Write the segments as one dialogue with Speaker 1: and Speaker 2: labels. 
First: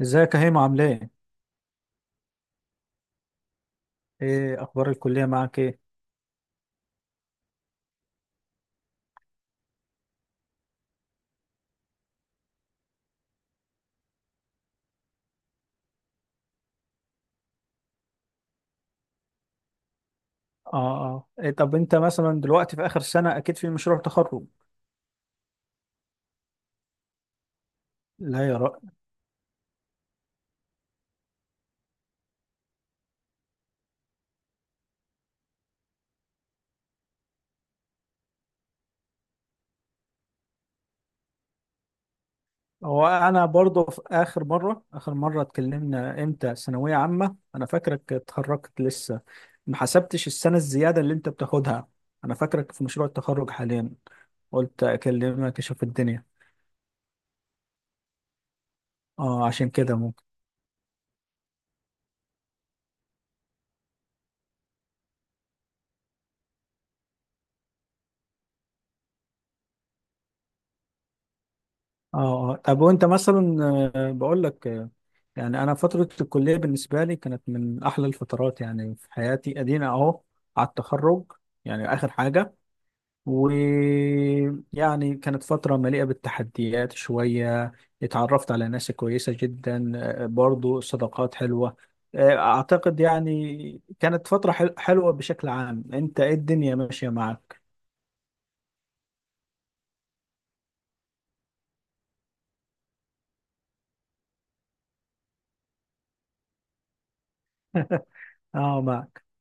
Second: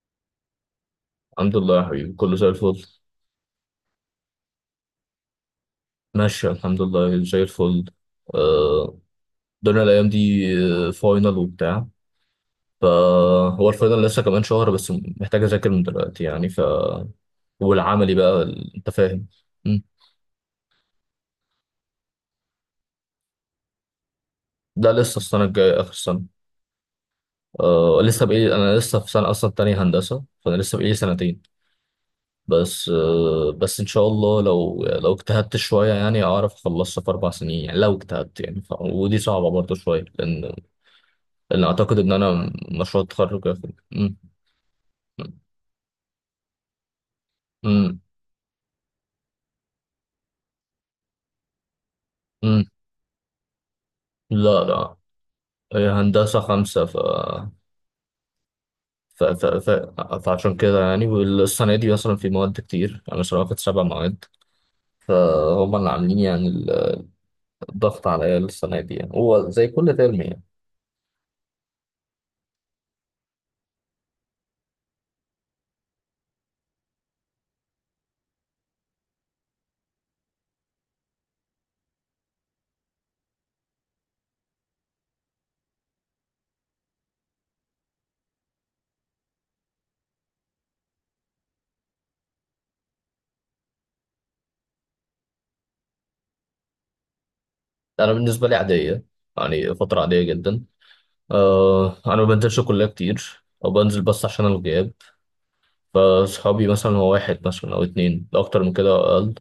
Speaker 1: ازيك يا هيما عامل ايه؟
Speaker 2: الحمد لله يا حبيبي، كله زي الفل.
Speaker 1: ايه اخبار الكلية معاك ايه؟
Speaker 2: ماشي الحمد لله زي الفل. آه، الدنيا الأيام دي. فاينل وبتاع. فهو الفاينل لسه كمان شهر بس، محتاج أذاكر من دلوقتي يعني والعملي بقى أنت فاهم. مم.
Speaker 1: اه اه. إيه طب انت مثلا دلوقتي في اخر سنة اكيد في مشروع تخرج؟
Speaker 2: ده لسه السنة الجاية، آخر السنة. آه، لسه
Speaker 1: لا
Speaker 2: بقالي،
Speaker 1: يا
Speaker 2: أنا
Speaker 1: رأي.
Speaker 2: لسه في سنة أصلا تانية هندسة، فأنا لسه بقالي سنتين. بس إن شاء الله، لو اجتهدت شوية يعني أعرف أخلصها في أربع سنين، يعني لو اجتهدت يعني ودي صعبة برضه شوية، لأن أعتقد إن أنا مشروع
Speaker 1: هو انا
Speaker 2: التخرج هياخد-.
Speaker 1: برضه في
Speaker 2: مم.
Speaker 1: اخر مرة اتكلمنا امتى ثانوية عامة، انا
Speaker 2: مم.
Speaker 1: فاكرك اتخرجت لسه، ما حسبتش السنة الزيادة اللي انت بتاخدها، انا
Speaker 2: مم.
Speaker 1: فاكرك في مشروع التخرج حاليا.
Speaker 2: لا
Speaker 1: قلت
Speaker 2: لا،
Speaker 1: اكلمك اشوف
Speaker 2: هي
Speaker 1: الدنيا.
Speaker 2: هندسة خمسة ف... ف...
Speaker 1: اه
Speaker 2: ف...
Speaker 1: عشان كده.
Speaker 2: فعشان كده يعني، والسنة دي مثلا في مواد كتير، أنا مثلا واخد سبع مواد، فهم اللي عاملين يعني الضغط عليا السنة دي، يعني هو زي كل ترم يعني.
Speaker 1: اه. طب وانت مثلا بقول لك، يعني انا فتره الكليه بالنسبه لي كانت من احلى الفترات يعني في حياتي، ادينا اهو على التخرج، يعني اخر حاجه. ويعني كانت فتره مليئه بالتحديات شويه، اتعرفت على ناس كويسه جدا، برضو صداقات حلوه. اعتقد يعني كانت فتره حلوه بشكل عام. انت ايه الدنيا ماشيه معك؟
Speaker 2: أنا بالنسبة لي عادية، يعني فترة عادية جدا. أه، أنا ما بنزلش كلية كتير، أو بنزل بس عشان الغياب. فصحابي مثلا هو واحد مثلا أو اتنين، لو أكتر من
Speaker 1: اه
Speaker 2: كده أو
Speaker 1: معك.
Speaker 2: أقل.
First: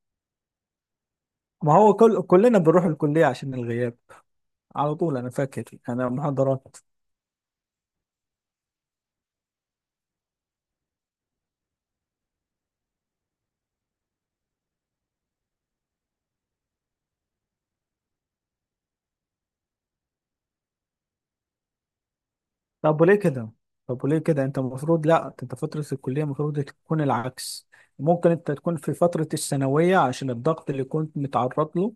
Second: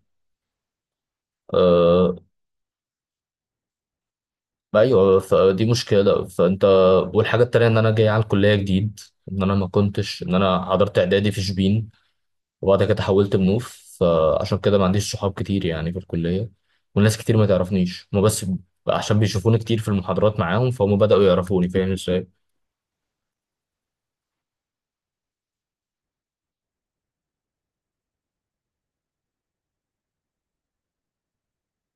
Speaker 1: ما هو كل
Speaker 2: آه،
Speaker 1: كلنا بنروح الكليه عشان الغياب، على طول
Speaker 2: ايوه،
Speaker 1: انا فاكر.
Speaker 2: فدي
Speaker 1: انا
Speaker 2: مشكله فانت.
Speaker 1: محاضرات.
Speaker 2: والحاجه التانيه ان انا جاي على الكليه جديد، ان انا ما كنتش، ان انا حضرت اعدادي في شبين، وبعد كده حولت منوف، فعشان كده ما عنديش صحاب كتير يعني في الكليه. والناس كتير ما تعرفنيش هما، بس عشان بيشوفوني كتير في المحاضرات معاهم فهم بداوا يعرفوني، فاهم ازاي؟
Speaker 1: طب وليه كده؟ انت المفروض، لا انت فترة الكلية المفروض تكون العكس. ممكن انت تكون في فترة الثانوية عشان الضغط اللي كنت متعرض له،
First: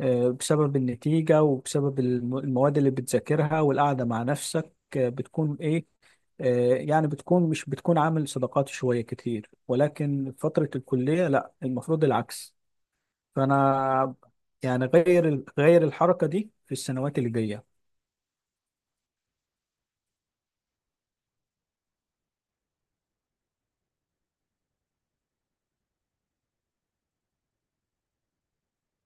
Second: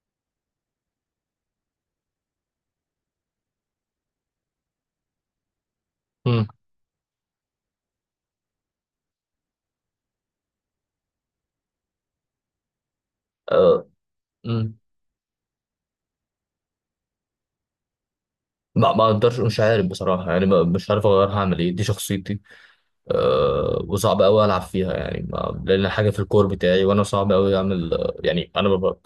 Speaker 1: بسبب النتيجة وبسبب المواد اللي بتذاكرها والقعدة مع نفسك، بتكون ايه،
Speaker 2: مم.
Speaker 1: يعني بتكون مش بتكون عامل صداقات شوية كتير. ولكن فترة الكلية لا، المفروض العكس.
Speaker 2: أه.
Speaker 1: فانا
Speaker 2: مم.
Speaker 1: يعني غير الحركة دي في السنوات اللي جاية.
Speaker 2: ما اقدرش، مش عارف بصراحه يعني مش عارف اغيرها، هعمل ايه؟ دي شخصيتي. أه، وصعب قوي العب فيها يعني، ما لان حاجه في الكور بتاعي، وانا صعب قوي اعمل يعني، انا ببقى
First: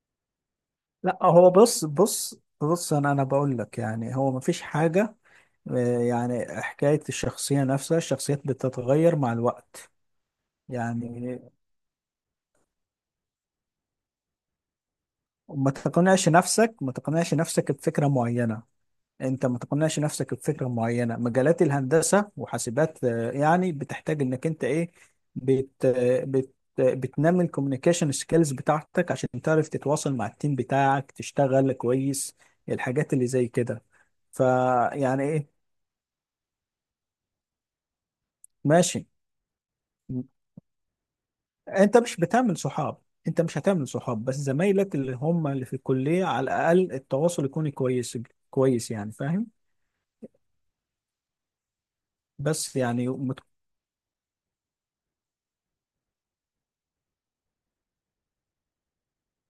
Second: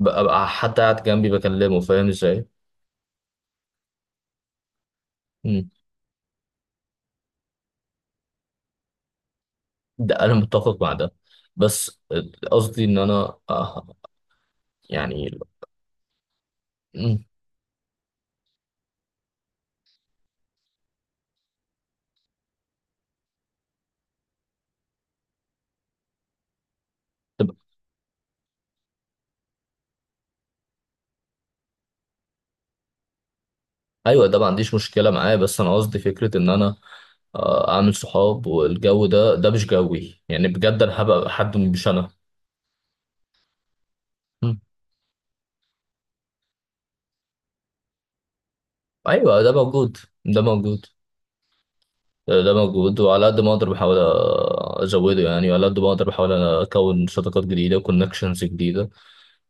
Speaker 2: ببقى حتى قاعد
Speaker 1: لا
Speaker 2: جنبي
Speaker 1: هو
Speaker 2: بكلمه،
Speaker 1: بص
Speaker 2: فاهم
Speaker 1: بص
Speaker 2: ازاي؟
Speaker 1: بص. انا بقول لك يعني هو مفيش حاجه،
Speaker 2: مم.
Speaker 1: يعني حكايه الشخصيه نفسها، الشخصيات بتتغير مع الوقت،
Speaker 2: ده انا متفق مع ده.
Speaker 1: يعني
Speaker 2: بس قصدي ان انا يعني.
Speaker 1: ما
Speaker 2: مم.
Speaker 1: تقنعش نفسك بفكره معينه. انت ما تقنعش نفسك بفكره معينه. مجالات الهندسه وحاسبات، يعني بتحتاج انك انت ايه، بت آه، بت بتنمي
Speaker 2: طب-
Speaker 1: الكوميونيكيشن سكيلز بتاعتك عشان تعرف تتواصل مع التيم بتاعك تشتغل كويس، الحاجات اللي زي كده.
Speaker 2: ايوه، ده ما عنديش مشكله
Speaker 1: فيعني
Speaker 2: معاه،
Speaker 1: ايه.
Speaker 2: بس انا قصدي فكره ان انا اعمل صحاب، والجو
Speaker 1: ماشي.
Speaker 2: ده مش جوي يعني، بجد انا هبقى حد مش
Speaker 1: انت
Speaker 2: انا.
Speaker 1: مش بتعمل صحاب. انت مش هتعمل صحاب بس
Speaker 2: مم.
Speaker 1: زمايلك اللي هم اللي في الكلية على الاقل التواصل يكون كويس، كويس يعني،
Speaker 2: ايوه،
Speaker 1: فاهم.
Speaker 2: ده موجود، ده موجود، ده
Speaker 1: بس
Speaker 2: موجود،
Speaker 1: يعني
Speaker 2: وعلى قد ما اقدر بحاول ازوده يعني، وعلى قد ما اقدر بحاول اكون صداقات جديده وكونكشنز جديده،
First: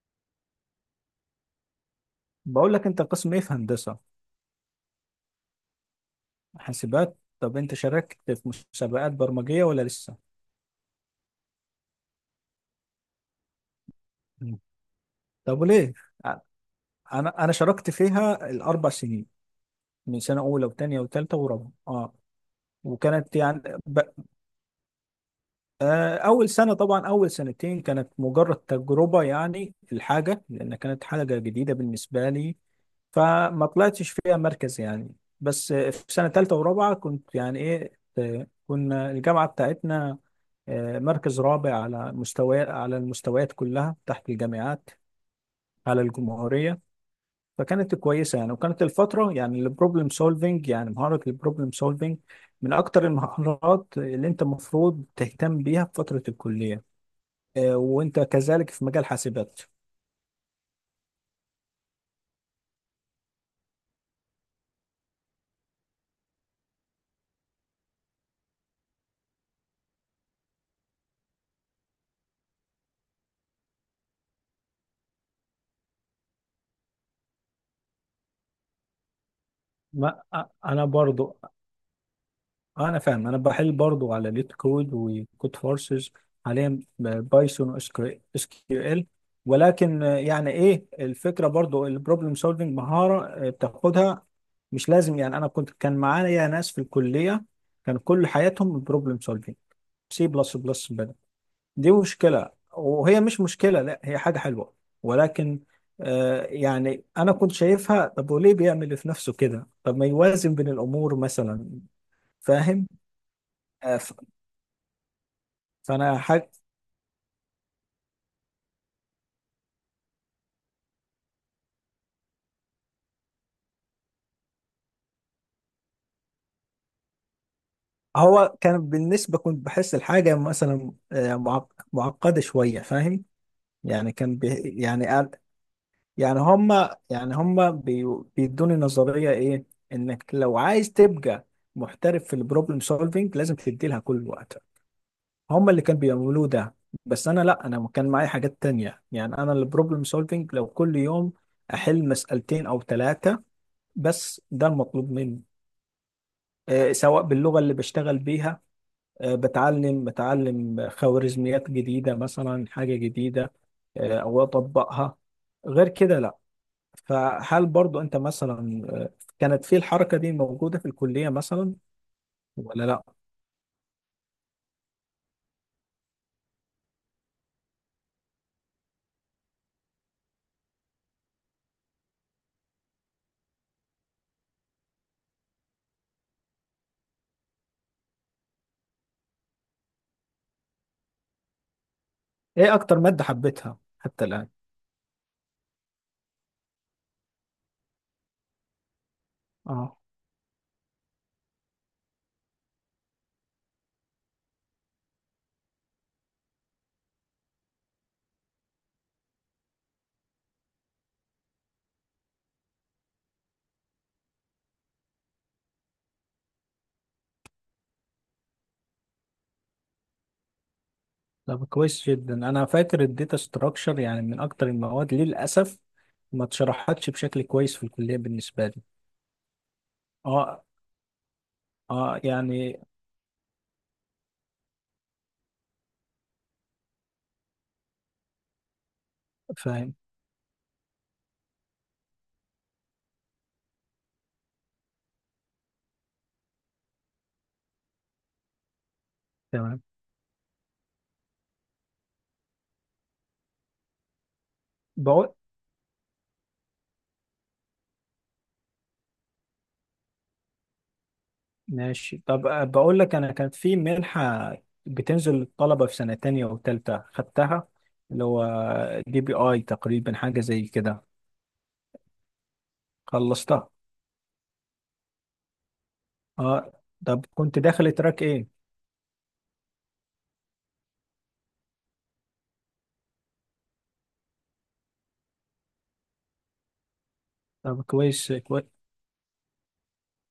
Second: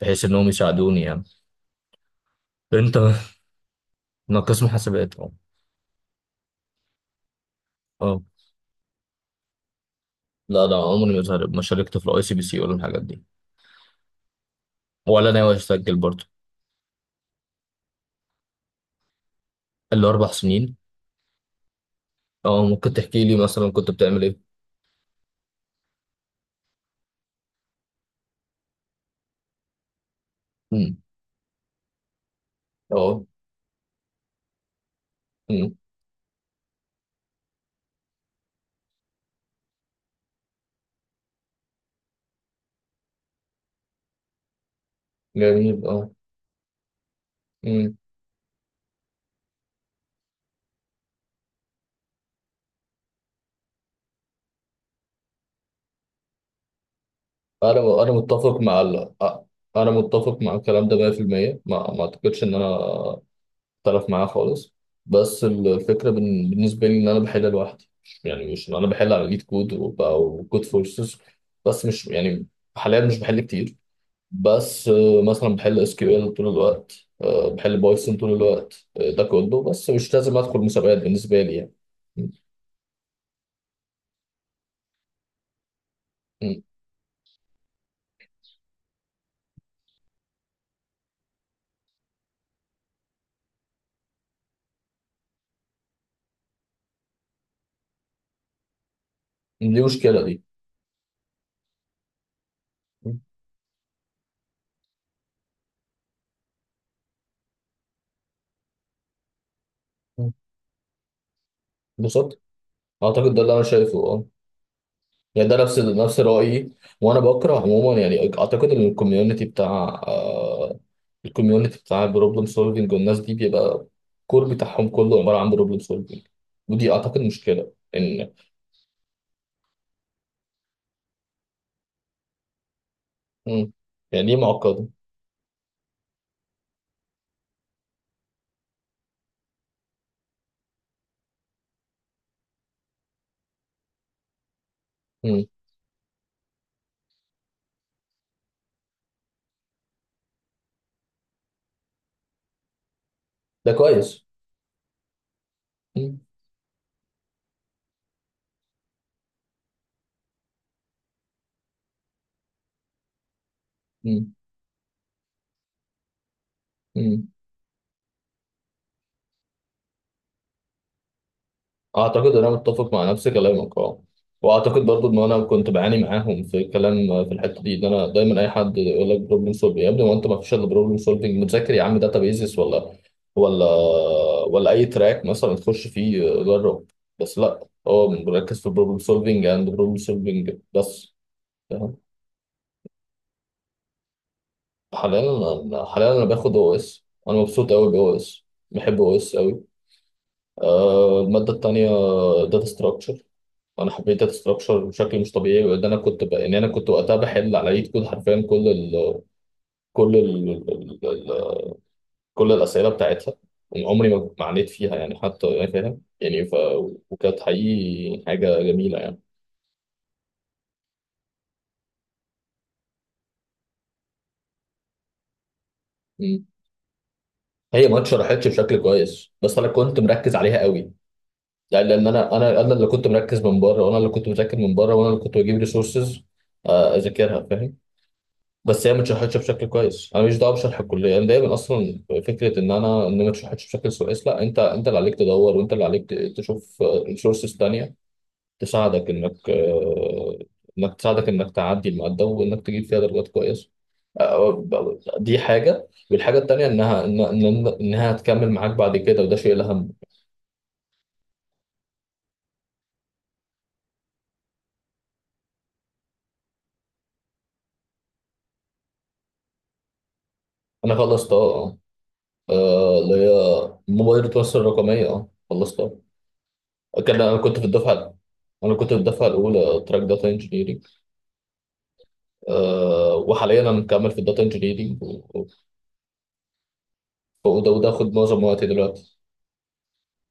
Speaker 2: بحيث انهم يساعدوني يعني.
Speaker 1: بقول لك،
Speaker 2: انت
Speaker 1: انت قسم ايه في هندسة؟
Speaker 2: انا قسم حاسبات.
Speaker 1: حاسبات. طب انت
Speaker 2: اه.
Speaker 1: شاركت في مسابقات برمجية ولا لسه؟
Speaker 2: لا، ده عمري ما زهرب، ما شاركت في الاي سي بي سي ولا الحاجات دي،
Speaker 1: مم.
Speaker 2: ولا ناوي
Speaker 1: طب وليه؟
Speaker 2: اسجل برضه.
Speaker 1: ع- انا شاركت فيها الاربع سنين،
Speaker 2: اللي
Speaker 1: من
Speaker 2: اربع
Speaker 1: سنة اولى
Speaker 2: سنين.
Speaker 1: وثانية وثالثة ورابعة. اه.
Speaker 2: اه، ممكن تحكي
Speaker 1: وكانت
Speaker 2: لي
Speaker 1: يعني
Speaker 2: مثلا كنت بتعمل ايه؟
Speaker 1: أول سنة طبعا، أول سنتين كانت مجرد تجربة يعني الحاجة، لأن
Speaker 2: امم.
Speaker 1: كانت حاجة جديدة بالنسبة لي،
Speaker 2: اه.
Speaker 1: فما طلعتش فيها مركز يعني. بس
Speaker 2: امم.
Speaker 1: في سنة تالتة ورابعة كنت يعني إيه، كنا الجامعة بتاعتنا، مركز رابع على مستوى على المستويات كلها تحت الجامعات،
Speaker 2: جميل
Speaker 1: على
Speaker 2: اه.
Speaker 1: الجمهورية. فكانت
Speaker 2: امم.
Speaker 1: كويسة يعني، وكانت الفترة يعني البروبلم سولفينج، يعني مهارة البروبلم سولفينج من أكتر المهارات اللي أنت المفروض تهتم بيها في فترة الكلية،
Speaker 2: انا
Speaker 1: وانت
Speaker 2: متفق
Speaker 1: كذلك
Speaker 2: مع
Speaker 1: في مجال حاسبات.
Speaker 2: انا متفق مع الكلام ده 100%، ما اعتقدش ان انا اختلف معاه خالص. بس الفكره بالنسبه لي ان انا بحل لوحدي، يعني مش ان انا بحل على ليد كود وكود فورسز، بس مش يعني. حاليا مش بحل كتير. بس مثلا بحل اس كيو ال طول الوقت، بحل بايثون طول الوقت، ده كله، بس مش
Speaker 1: ما
Speaker 2: لازم ادخل
Speaker 1: انا
Speaker 2: مسابقات
Speaker 1: برضو،
Speaker 2: بالنسبه لي يعني. م-
Speaker 1: انا فاهم، انا بحل برضو على ليت كود وكود فورسز،
Speaker 2: م-
Speaker 1: حاليا بايثون، SQL. ولكن يعني ايه الفكره، برضو البروبلم سولفنج مهاره بتاخدها، مش لازم. يعني انا كان معايا ناس في الكليه كان كل حياتهم بروبلم سولفنج،
Speaker 2: دي مشكله
Speaker 1: سي
Speaker 2: دي.
Speaker 1: بلس بلس دي مشكلة،
Speaker 2: م-
Speaker 1: وهي مش مشكلة، لا هي حاجة حلوة، ولكن يعني أنا كنت شايفها، طب وليه بيعمل في نفسه كده؟ طب ما
Speaker 2: م.
Speaker 1: يوازن بين الأمور مثلا،
Speaker 2: بالظبط.
Speaker 1: فاهم؟
Speaker 2: اعتقد ده اللي انا
Speaker 1: آه
Speaker 2: شايفه
Speaker 1: ف-
Speaker 2: اه، يعني ده نفس
Speaker 1: فأنا
Speaker 2: نفس
Speaker 1: حاجة،
Speaker 2: رايي. وانا بكره عموما يعني اعتقد ان الكوميونتي بتاع، البروبلم سولفنج والناس دي، بيبقى الكور بتاعهم كله عباره عن بروبلم سولفنج، ودي اعتقد مشكله ان.
Speaker 1: هو كان بالنسبة كنت بحس الحاجة مثلا معقدة شوية فاهم.
Speaker 2: م.
Speaker 1: يعني
Speaker 2: يعني دي
Speaker 1: كان بي،
Speaker 2: معقده.
Speaker 1: يعني يعني هما، يعني هما بيدوني نظرية إيه، إنك لو عايز تبقى محترف في البروبلم سولفينج لازم تدي لها كل الوقت.
Speaker 2: م.
Speaker 1: هم اللي كانوا بيعملوه ده. بس انا لا، انا كان معايا حاجات تانية، يعني انا البروبلم سولفينج لو كل يوم احل مسألتين او ثلاثة
Speaker 2: ده كويس.
Speaker 1: بس ده المطلوب مني،
Speaker 2: م.
Speaker 1: سواء باللغة اللي بشتغل بيها، بتعلم خوارزميات جديدة، مثلا حاجة جديدة،
Speaker 2: م.
Speaker 1: او اطبقها، غير كده لا.
Speaker 2: مم.
Speaker 1: فهل برضو انت مثلا، كانت في الحركة دي موجودة في الكلية مثلا
Speaker 2: اعتقد انا
Speaker 1: ولا
Speaker 2: متفق
Speaker 1: لا؟
Speaker 2: مع نفس كلامك اه، واعتقد برضو ان انا كنت بعاني معاهم في الكلام، في الحته دي ان انا دايما، اي حد يقول لك بروبلم سولفنج يا ابني، ما انت ما فيش الا بروبلم سولفنج، متذاكر يا عم داتا بيزس ولا ولا ولا اي تراك مثلا تخش فيه، جرب. بس لا، هو مركز في البروبلم سولفنج اند بروبلم سولفنج بس، فاهم؟
Speaker 1: ايه اكتر مادة حبيتها حتى
Speaker 2: حاليا. انا حاليا انا باخد او اس، انا مبسوط قوي باو اس، بحب او اس قوي.
Speaker 1: الآن؟
Speaker 2: الماده التانيه داتا ستراكشر. انا حبيت داتا ستراكشر بشكل مش طبيعي، وان انا كنت ان انا كنت وقتها بحل على ايد كود حرفيا، كل كل ال... ال... ال... كل الاسئله بتاعتها. عمري ما عانيت فيها يعني حتى يعني فاهم يعني وكانت حقيقي حاجه جميله يعني.
Speaker 1: طب كويس جدا. انا فاكر الداتا ستراكشر يعني من اكتر المواد للاسف ما
Speaker 2: مم.
Speaker 1: اتشرحتش بشكل كويس في
Speaker 2: هي ما
Speaker 1: الكليه
Speaker 2: اتشرحتش
Speaker 1: بالنسبه
Speaker 2: بشكل
Speaker 1: لي.
Speaker 2: كويس، بس انا كنت مركز عليها
Speaker 1: اه.
Speaker 2: قوي يعني، لان
Speaker 1: اه
Speaker 2: انا
Speaker 1: يعني
Speaker 2: اللي كنت مركز من بره، وانا اللي كنت مذاكر من بره، وانا اللي كنت بجيب ريسورسز اذاكرها، فاهم؟ بس هي ما اتشرحتش بشكل
Speaker 1: فاهم،
Speaker 2: كويس، انا مش دعوه بشرح الكليه، انا دايما اصلا فكره ان ما اتشرحتش بشكل كويس، لا، انت اللي عليك تدور، وانت اللي عليك تشوف ريسورسز تانية تساعدك انك
Speaker 1: تمام،
Speaker 2: تعدي الماده، وانك تجيب فيها درجات كويسه. آه،
Speaker 1: بقول،
Speaker 2: دي حاجه، والحاجه التانية انها انها هتكمل معاك بعد كده، وده شيء الاهم.
Speaker 1: ماشي. طب بقول لك، انا كانت في منحه بتنزل للطلبه في سنه تانية وتالتة، خدتها، اللي هو DEPI تقريبا، حاجه زي
Speaker 2: انا
Speaker 1: كده،
Speaker 2: خلصت اه، اللي هي
Speaker 1: خلصتها.
Speaker 2: موبايل التواصل الرقميه اه خلصتها.
Speaker 1: اه.
Speaker 2: كان
Speaker 1: طب
Speaker 2: انا كنت
Speaker 1: كنت
Speaker 2: في
Speaker 1: داخل
Speaker 2: الدفعه
Speaker 1: تراك ايه؟
Speaker 2: انا كنت في الدفعه الاولى تراك داتا انجينيرنج. أه وحاليا انا مكمل في الداتا انجينيرنج، وده
Speaker 1: طب
Speaker 2: وده خد
Speaker 1: كويس.
Speaker 2: معظم وقتي دلوقتي.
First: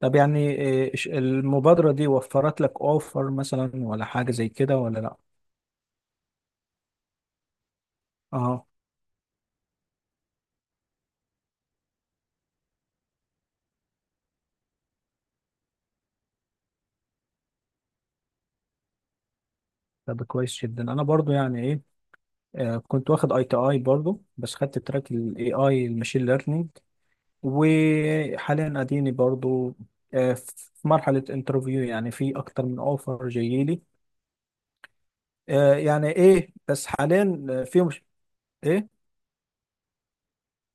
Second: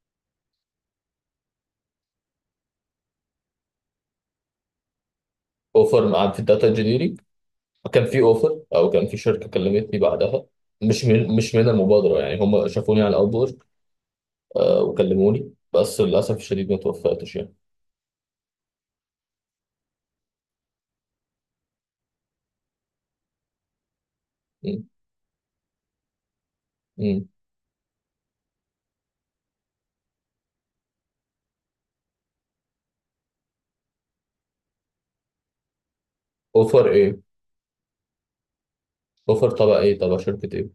Speaker 1: طب يعني إيه، المبادرة دي وفرت لك اوفر مثلا ولا حاجة زي كده ولا لا؟
Speaker 2: اوفر عن في الداتا انجينيرنج، كان في اوفر،
Speaker 1: اه.
Speaker 2: او كان في شركه كلمتني بعدها، مش من المبادره يعني، هم شافوني على الاوبورك. أه وكلموني، بس للاسف الشديد ما توفقتش يعني.
Speaker 1: طب كويس جدا. انا برضو يعني ايه، كنت واخد ITI برضو، بس خدت
Speaker 2: مم.
Speaker 1: تراك الAI الماشين ليرنينج،
Speaker 2: مم.
Speaker 1: وحاليا اديني برضو في مرحلة انترفيو، يعني في اكتر من اوفر جايلي، يعني ايه،
Speaker 2: اوفر
Speaker 1: بس
Speaker 2: ايه؟
Speaker 1: حاليا في مش، ايه،
Speaker 2: اوفر تبع ايه؟ تبع شركه ايه؟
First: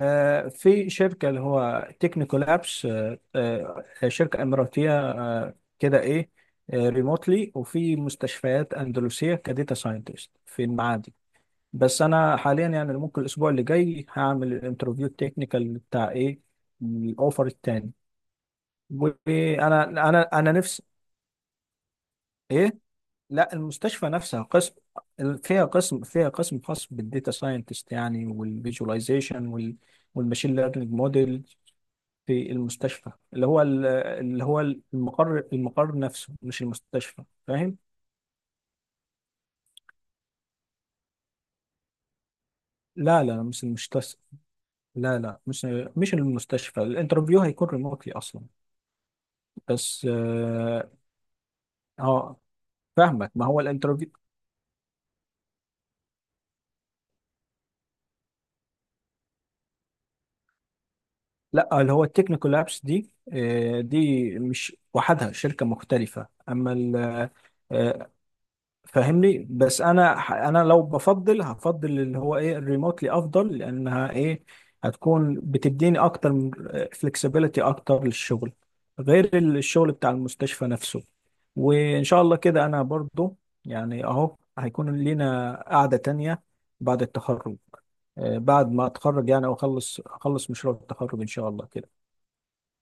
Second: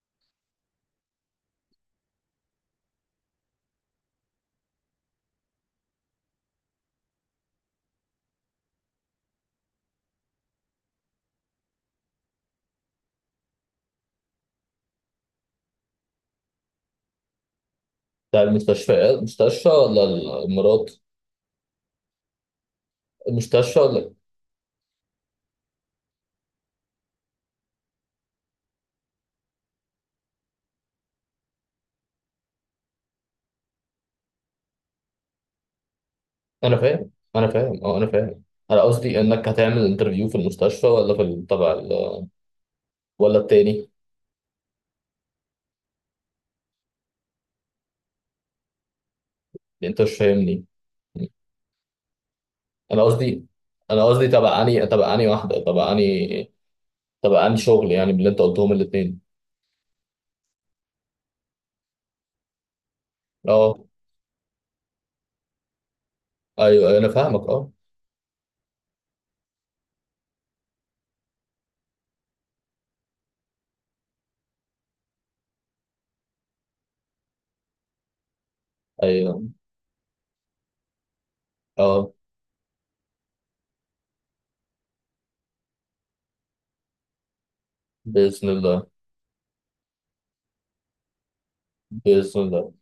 Speaker 1: في شركة اللي هو تكنيكال ابس، شركة إماراتية، كده إيه، ريموتلي، وفي مستشفيات أندلسية كديتا ساينتست في المعادي. بس أنا حاليا يعني ممكن الأسبوع اللي جاي هعمل الانترفيو التكنيكال بتاع إيه، الأوفر التاني.
Speaker 2: بتاع المستشفيات، مستشفى
Speaker 1: وأنا،
Speaker 2: ولا
Speaker 1: أنا نفسي
Speaker 2: الامارات؟
Speaker 1: إيه، لا
Speaker 2: المستشفى
Speaker 1: المستشفى
Speaker 2: ولا؟
Speaker 1: نفسها قسم، فيها قسم خاص بالديتا ساينتست يعني، والفيجواليزيشن، وال والماشين ليرنينج موديل، في المستشفى اللي هو المقر، نفسه مش
Speaker 2: انا فاهم
Speaker 1: المستشفى،
Speaker 2: انا
Speaker 1: فاهم؟
Speaker 2: فاهم اه، انا فاهم. انا قصدي انك هتعمل انترفيو في المستشفى، ولا في تبع،
Speaker 1: لا
Speaker 2: ولا
Speaker 1: لا، مش
Speaker 2: التاني؟
Speaker 1: المستشفى. لا لا، مش المستشفى، الانترفيو هيكون ريموتلي اصلا،
Speaker 2: انت
Speaker 1: بس
Speaker 2: مش فاهمني.
Speaker 1: اه آه،
Speaker 2: انا
Speaker 1: فاهمك،
Speaker 2: قصدي
Speaker 1: ما هو
Speaker 2: انا
Speaker 1: الانترفيو
Speaker 2: قصدي تبع اني واحده، تبع اني شغل، يعني باللي انت قلتهم الاثنين.
Speaker 1: لا اللي هو التكنيكال لابس دي،
Speaker 2: اه.
Speaker 1: دي مش وحدها، شركة مختلفة.
Speaker 2: ايوه
Speaker 1: اما
Speaker 2: أيوة، انا فاهمك اه.
Speaker 1: فاهمني، بس انا انا لو بفضل، هفضل اللي هو ايه الريموتلي افضل، لانها ايه هتكون بتديني اكتر من فلكسبيليتي اكتر للشغل، غير
Speaker 2: ايوه
Speaker 1: الشغل بتاع المستشفى نفسه. وان
Speaker 2: اه.
Speaker 1: شاء الله كده انا برضو يعني اهو هيكون لينا قعدة تانية بعد التخرج،
Speaker 2: باذن
Speaker 1: بعد
Speaker 2: الله.
Speaker 1: ما اتخرج يعني، واخلص، مشروع التخرج ان شاء الله كده.
Speaker 2: باذن الله.